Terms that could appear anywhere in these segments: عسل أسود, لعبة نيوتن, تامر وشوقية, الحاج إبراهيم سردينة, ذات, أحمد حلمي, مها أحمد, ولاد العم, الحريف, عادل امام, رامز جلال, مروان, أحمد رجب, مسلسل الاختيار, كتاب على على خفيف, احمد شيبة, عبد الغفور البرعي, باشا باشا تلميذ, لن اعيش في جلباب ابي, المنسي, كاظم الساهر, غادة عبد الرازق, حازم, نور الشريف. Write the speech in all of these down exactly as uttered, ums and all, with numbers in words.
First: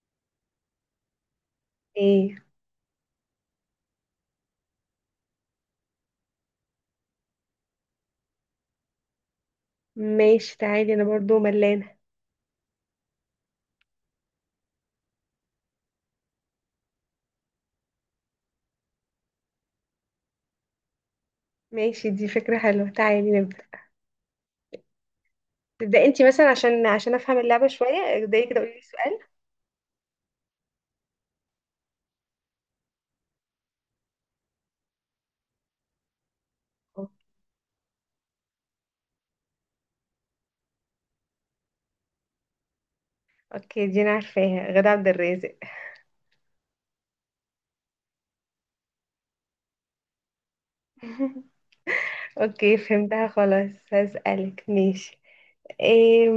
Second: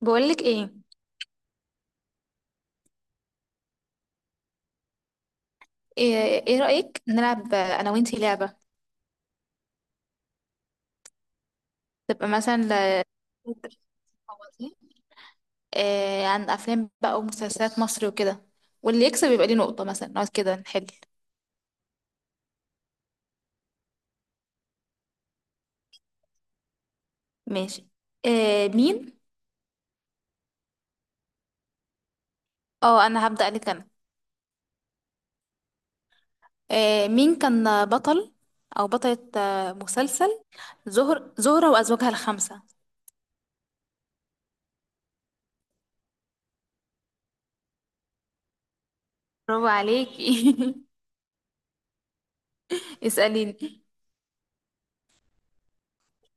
بقولك ايه. ايه. ايه. إيه رأيك نلعب انا وانتي لعبة؟ ماشي، تعالي انا برضو ملانة. تبقى مثلا إيه عن افلام بقى ومسلسلات مصر وكده، واللي يكسب يبقى ليه نقطة مثلا، نقعد كده نحل. ماشي، دي فكرة حلوة، تعالي نبدأ. تبدأ انتي مثلا عشان عشان افهم اللعبة ماشي. شوية، ابدأي كده إيه قولي لي مين؟ سؤال. اه انا هبدأ لك انا. إيه مين كان بطل او بطلة آه، مسلسل زهر زهرة وازواجها الخمسة؟ اوكي، دي انا عارفاها، غادة عبد الرازق. برافو عليكي. اوكي فهمتها خلاص، اسأليني. هسألك ماشي؟ ايه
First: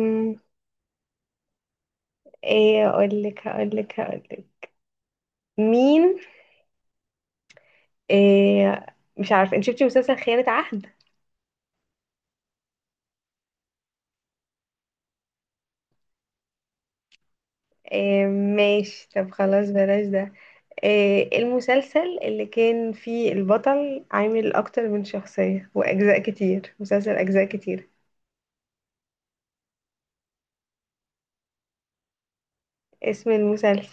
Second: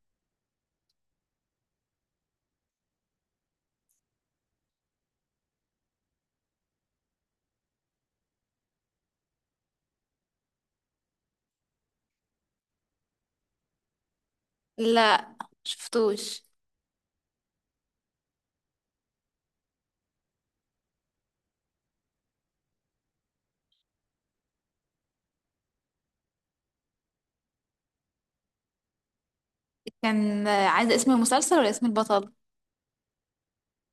ايه اقولك، هقولك هقولك. مين؟ ايه. مش عارفة، انت شفتي مسلسل خيانة عهد؟ لا شفتوش. ايه، ماشي، طب خلاص بلاش ده. آه، المسلسل اللي كان فيه البطل عامل أكتر من شخصية وأجزاء كتير، مسلسل أجزاء كتير. كان آه، عايزة اسم المسلسل ولا اسم البطل؟ اسم المسلسل.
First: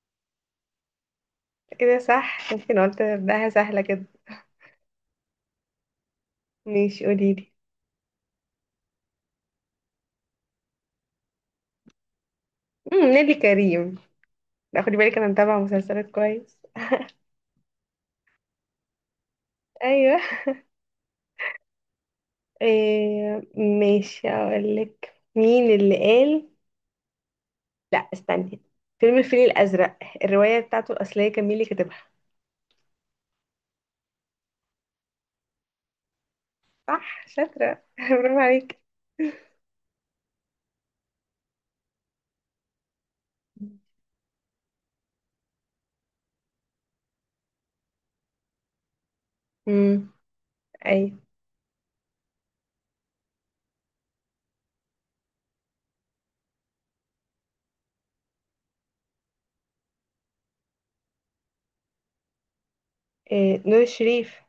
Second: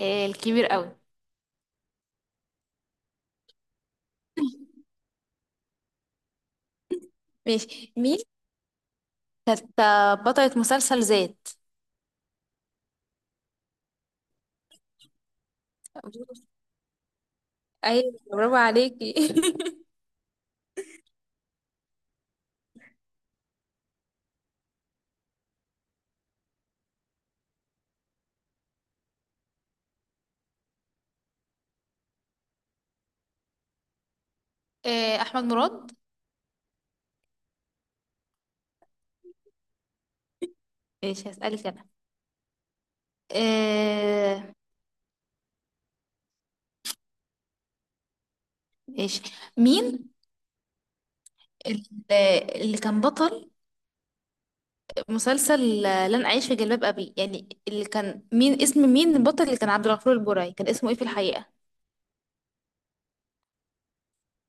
إيه الكبير قوي. كده صح، ممكن قلت أبدأها سهلة كده. ماشي، قوليلي. ماشي مين؟ كانت آه، بطلة مسلسل ذات. مم، نيلي كريم. لا، خدي بالك أنا متابعة مسلسلات كويس. ايوه برافو عليكي. أيوه. آه، ماشي، أقولك مين اللي قال. لا، استني. فيلم الفيل الأزرق، الرواية بتاعته الأصلية كان مين اللي كاتبها؟ آه، احمد مراد. صح شاطرة، برافو عليك. ماشي هسألك انا. آه، ماشي. مين؟ مم. أيوه. ال- اللي كان بطل مسلسل لن اعيش في جلباب ابي، يعني اللي كان مين، اسم مين البطل اللي كان عبد الغفور البرعي، كان اسمه ايه في الحقيقة؟ إيه، نور الشريف.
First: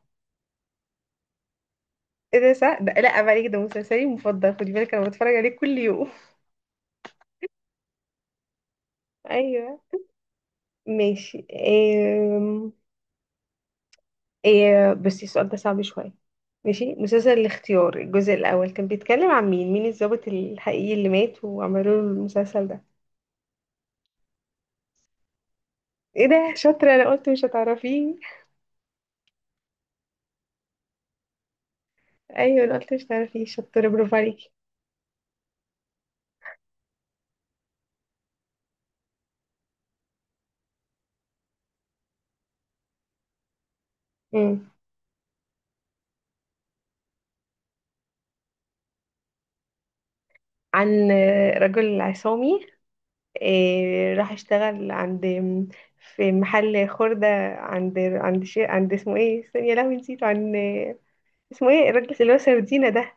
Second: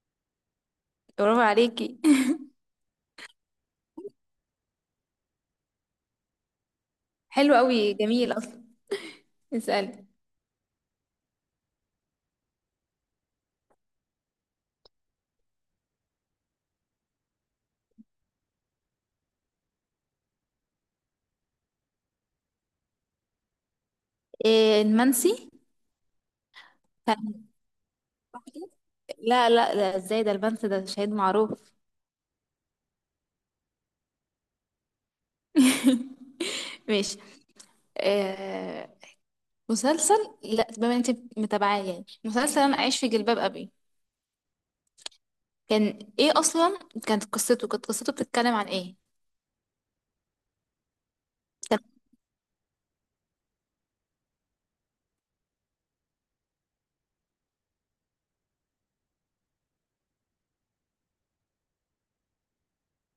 برافو عليكي. ايه ده صح، ده لا عيب عليك، ده مسلسلي المفضل، خدي بالك انا بتفرج عليه كل يوم. حلو قوي، جميل اصلا. ايوه. اسألي. ماشي. إيه... إيه... بس السؤال ده صعب شويه. ماشي، مسلسل الاختيار الجزء الاول كان بيتكلم عن مين مين الضابط الحقيقي اللي مات وعملوا له المسلسل ده؟ آه، المنسي. ايه ده شاطره، انا قلت كان، مش هتعرفيه. لا لا لا، ازاي ده المنسي ده شهيد معروف. ايوه انا قلت مش هتعرفيه، شاطره، برافو عليكي. ماشي. آه مسلسل، لا بما انت متابعاه يعني، مسلسل انا عايش في جلباب ابي، أمم. كان ايه اصلا، كانت قصته كانت قصته بتتكلم عن ايه؟ عن آه، كان رجل عصامي. إيه راح اشتغل عند، في محل خردة، عند عند شي، عند اسمه ايه، استني يا لهوي نسيته، عن اسمه ايه الراجل اللي هو سردينة ده،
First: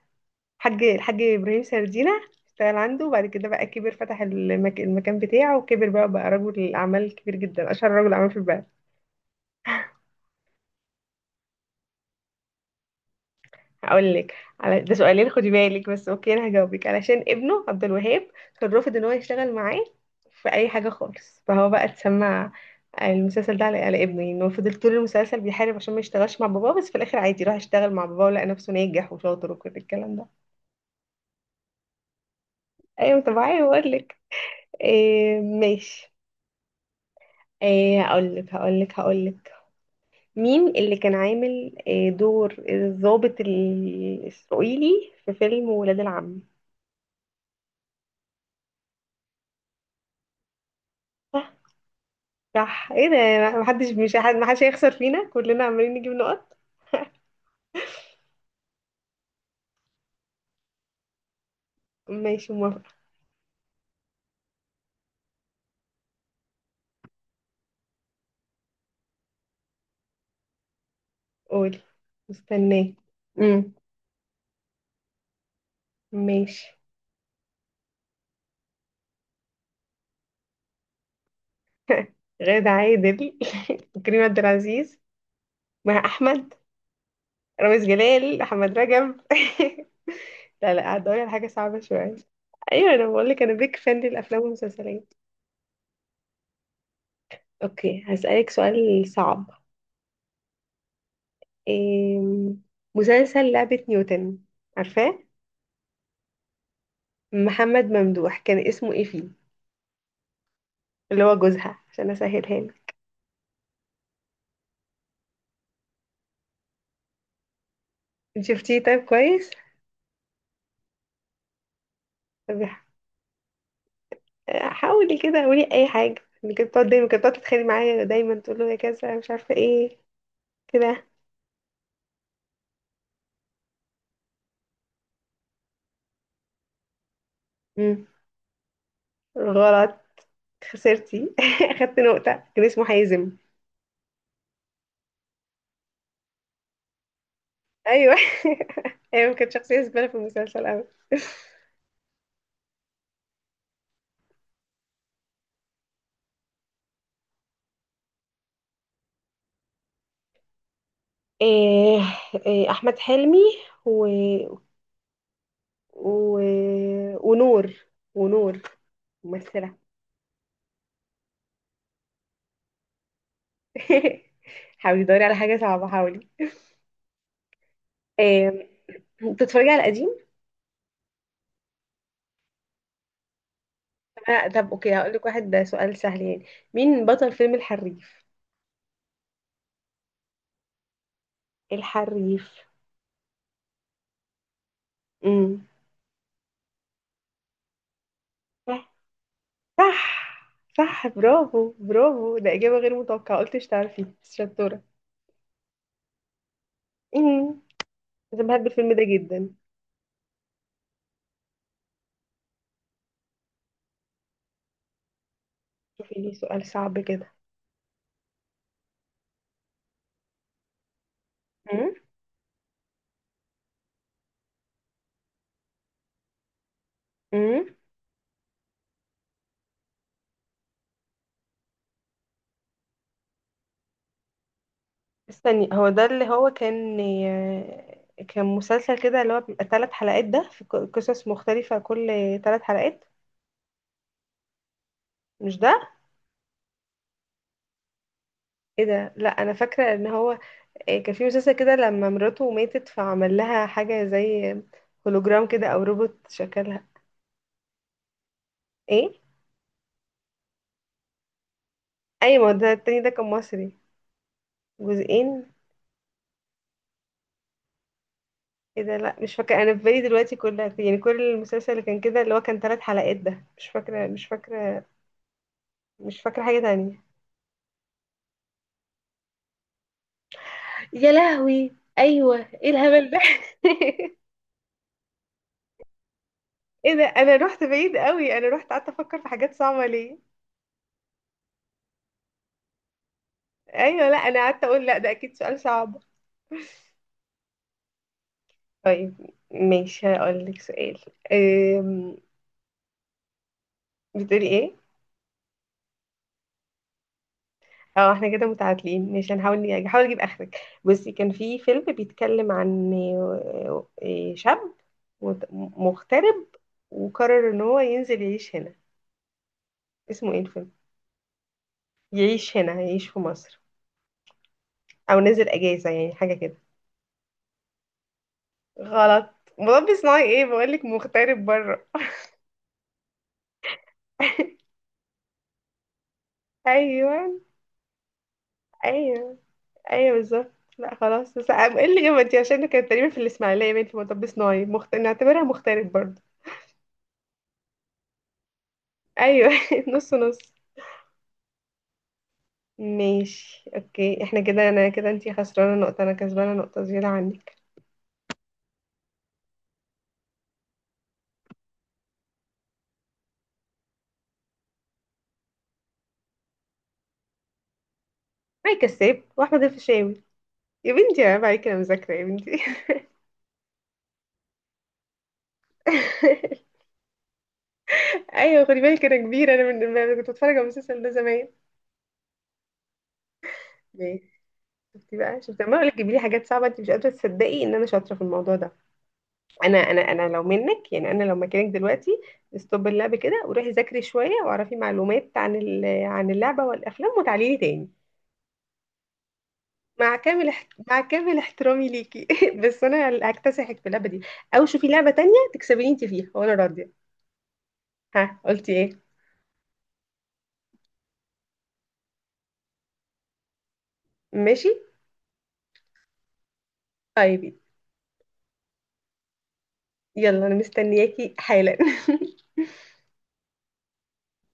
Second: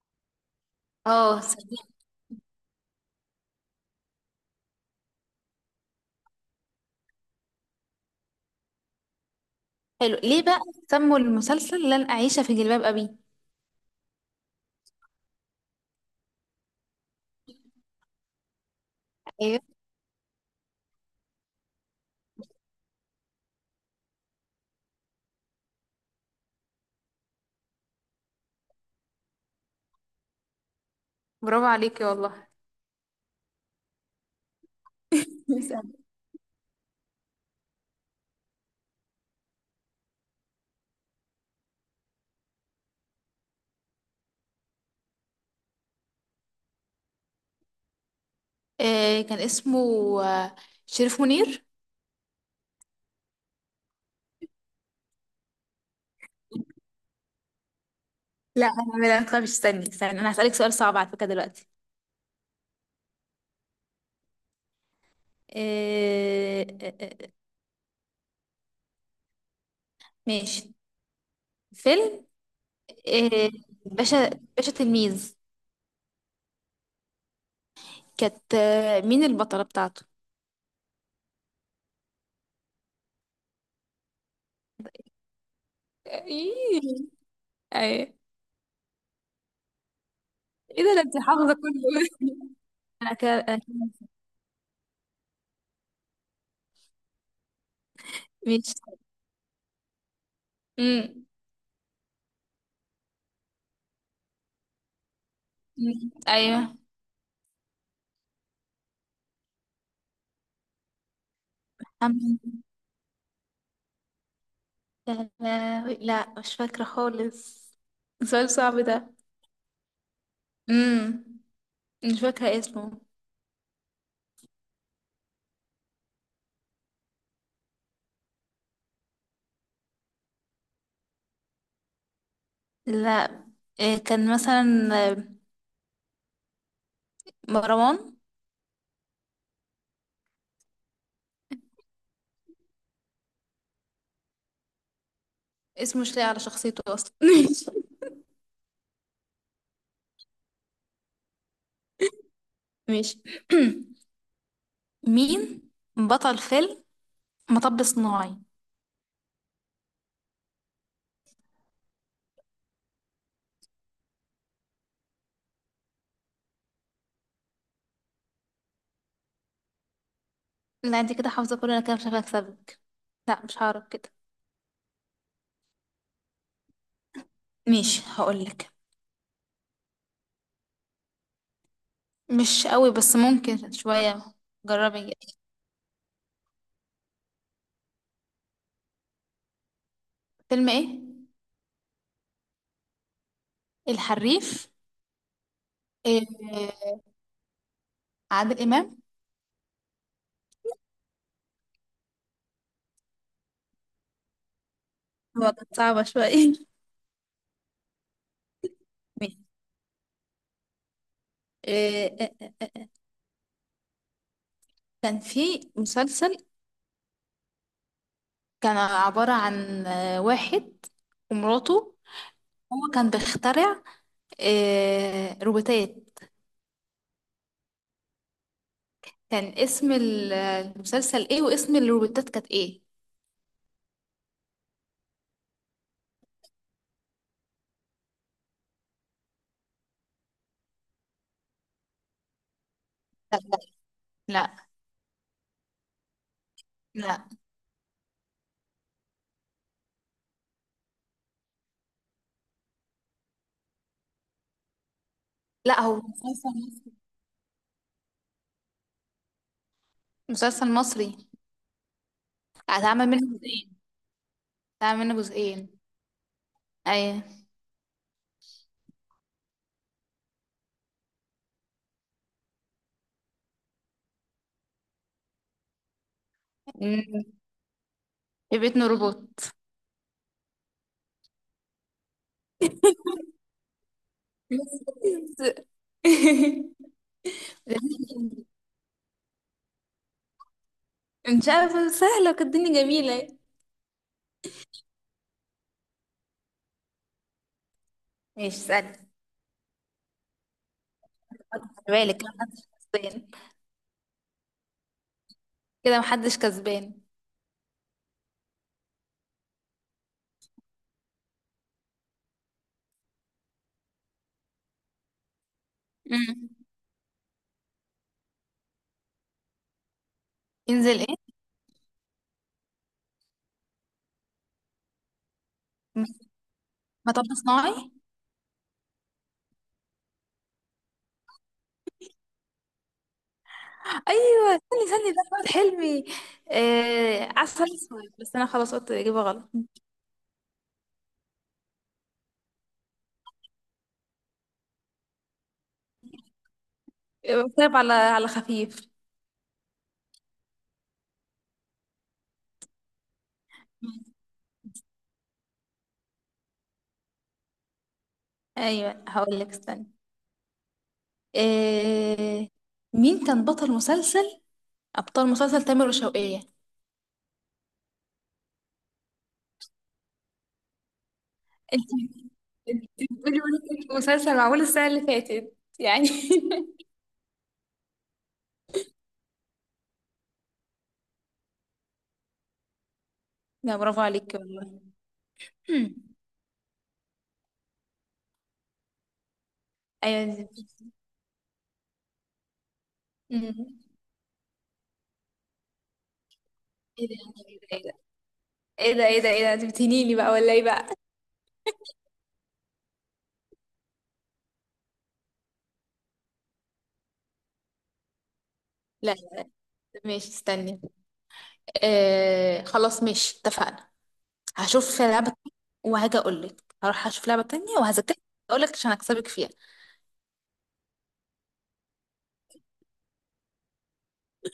الحاج الحاج اه ابراهيم صديق. سردينة. اشتغل عنده وبعد كده بقى كبر، فتح المك... المكان بتاعه وكبر، بقى بقى رجل اعمال كبير جدا، اشهر رجل اعمال في البلد. حلو، ليه بقى سموا المسلسل لن اعيش في جلباب ابي؟ هقول لك، على ده سؤالين خدي بالك، بس اوكي انا هجاوبك. علشان ابنه عبد الوهاب كان رافض ان هو يشتغل ايوه معاه في اي حاجه خالص، فهو بقى اتسمع المسلسل ده على على ابنه. يعني هو فضل طول المسلسل بيحارب عشان ما يشتغلش مع باباه، بس في الاخر عادي راح يشتغل مع باباه ولقى نفسه ناجح وشاطر وكل الكلام ده. برافو عليكي والله. ايوه طبيعي. هقول لك. إيه اسألي. ماشي. إيه هقول لك هقول لك هقول لك مين اللي كان عامل إيه دور الضابط الاسرائيلي في فيلم ولاد العم؟ آه كان اسمه آه، شريف منير. صح. ايه ده محدش، مش حد محدش هيخسر فينا، كلنا عمالين نجيب نقط. لا انا، لا تخافي، استني استني، انا هسألك سؤال صعب على فكرة دلوقتي. ماشي موافقة. آه آه، آه، ماشي. قولي. فيلم مستنيه. إيه، امم. باشا، باشا تلميذ، ماشي. كانت آه، مين البطلة بتاعته؟ غادة عادل. كريم عبد العزيز. مها احمد. ايه. رامز ايه. جلال احمد رجب. لا ايه ده، لا، ده انت هدوري على حاجة حافظه صعبة كله. شوية. ايوه انا انا بقول كده لك، انا أنا كده- بيك فان للافلام والمسلسلات. اوكي هسألك مش سؤال صعب. مم. إيه. مسلسل لعبة نيوتن، عارفاه؟ مم. ايوه محمد ممدوح كان اسمه ايه فيه، اللي هو جوزها، عشان اسهلها حمزة. لك. يا لهوي. لا مش فاكرة خالص، سؤال صعب شفتيه؟ طيب ده. كويس. امم مش طب فاكرة اسمه. حاولي كده قولي اي حاجه. اللي كانت بتقعد دايما، كانت بتقعد تتخانق معايا دايما، تقول له يا كذا مش عارفه ايه كده. لا، إيه، كان مثلا آه، مروان. مم. غلط. خسرتي. اخدت نقطه، كان اسمه حازم. اسمه مش لاقي على شخصيته اصلا. ماشي. ايوه. ايوه كانت شخصيه زباله في المسلسل قوي. ماشي. مين بطل فيلم مطب صناعي؟ إيه إيه احمد حلمي، و... و... ونور ونور ممثله. لا انت كده حافظة كله، انا كده مش هكسبك سبك، لا مش هعرف كده. حاولي دوري على حاجه صعبه، حاولي. ماشي إيه هقولك. بتتفرجي على القديم؟ مش قوي بس ممكن شوية. آه، طب اوكي هقول جربي. لك واحد، ده سؤال سهل يعني. مين بطل فيلم الحريف؟ فيلم ايه؟ الحريف. الحريف. امم. إيه عادل صح امام. صح صح، برافو برافو. ده إجابة غير متوقعة، قلتش تعرفي بس شطورة. هو كانت صعبة شوية. امم. انا بحب الفيلم ده ماشي. جدا. إيه كان في شوفي لي مسلسل، سؤال صعب كده. كان عبارة عن آه، واحد امم ومراته، هو كان بيخترع آه، روبوتات، امم كان اسم ال- المسلسل ايه، واسم الروبوتات كانت ايه؟ استني، هو ده اللي هو كان، كان مسلسل كده اللي هو بيبقى ثلاث حلقات، ده في ق- قصص مختلفة كل ثلاث حلقات. لا لا مش ده؟ لا ايه ده لا انا فاكرة ان هو، آه، كان في مسلسل كده لما مراته ماتت فعمل لها حاجة زي هولوجرام كده لا او هو روبوت مسلسل شكلها. مصري. ايه. مسلسل مصري. ايوه ده التاني هتعمل ده منه كان جزئين. مصري. هتعمل منه جزئين. جزئين. ايوه. ايه ده لا مش فاكره، انا في بالي دلوقتي كلها يعني، كل المسلسل اللي كان كده اللي هو كان ثلاث حلقات ده مش فاكره. مش فاكره مش فاكره حاجه تانية. أمم. في بيت روبوت. يا لهوي. ايوه. ايه الهبل ده. ايه ده، انا رحت بعيد قوي، انا رحت قعدت افكر في حاجات صعبه ليه. مش عارفة، سهلة، وكانت الدنيا جميلة. ايوه. لا انا قعدت اقول لا ده اكيد سؤال صعب. ماشي اسألي. طيب ماشي هقول لك سؤال. خد أم، بالك كده محدش كسبان. بتقولي ايه؟ كده محدش كسبان. اه، احنا كده متعادلين، مش هنحاول نج- هحاول اجيب اخرك. بصي، كان في فيلم بيتكلم عن آه، آه، شاب مت- مغترب أمم. وقرر ان هو ينزل يعيش هنا. اسمه ايه الفيلم؟ ينزل ايه؟ يعيش هنا، يعيش في مصر او نزل اجازة يعني حاجة كده. مطب صناعي. غلط. مربي صناعي؟ ايه بقولك مغترب بره. أيوة استني استني، ده أحمد حلمي. آه ايوه عسل أسود، بس أنا خلاص قلت الإجابة ايوه غلط. ايوه بالظبط. لا خلاص بس أم- ايه اللي جابتي، عشان كانت تقريبا في الاسماعيليه باين في مطب صناعي، مخت... نعتبرها مغترب برضه. كتاب على على خفيف. ايوه. نص نص. ماشي اوكي، احنا كده، انا كده انتي خسرانه نقطه، انا كسبانه نقطه زياده عنك. ايوه هقول لك استنى. إيه، مين كان بطل مسلسل، ابطال مسلسل تامر وشوقية؟ معي كساب واحمد الفيشاوي. يا بنتي عيب عليكي، انا معايا كده انت، مذاكره يا بنتي. انت بتقولي وانا كنت في مسلسل معمول السنة اللي فاتت يعني. ايوه خدي بالك انا كبيره، انا من أنا كنت بتفرج على المسلسل ده زمان. لا برافو عليك ماشي. والله. شفتي بقى، شفتي لما اقول لك مم. جيبي لي حاجات صعبه، انت مش قادره تصدقي ان انا شاطره في الموضوع ده. انا انا انا ايوه. لو منك يعني، انا لو مكانك دلوقتي، استوب اللعب كده وروحي أمم. ذاكري شويه واعرفي معلومات عن ال- عن اللعبه ايه والافلام، ده، وتعالي لي ايه تاني. ده، ايه ده، ايه ده، ايه ده، انت بتهنيني مع بقى كامل ولا ايه احت... بقى؟ مع كامل احترامي ليكي، بس انا اللي هكتسحك في اللعبه دي، او شوفي لعبه تانية تكسبيني انت فيها وانا راضيه. ها قلتي ايه؟ لا لا. ماشي استني. آه خلاص ماشي اتفقنا. ماشي، هشوف لعبة، وهاجي اقول لك، هروح اشوف لعبة طيب. تانية وهذاكر، اقول لك عشان اكسبك فيها. يلا انا مستنياكي حالا.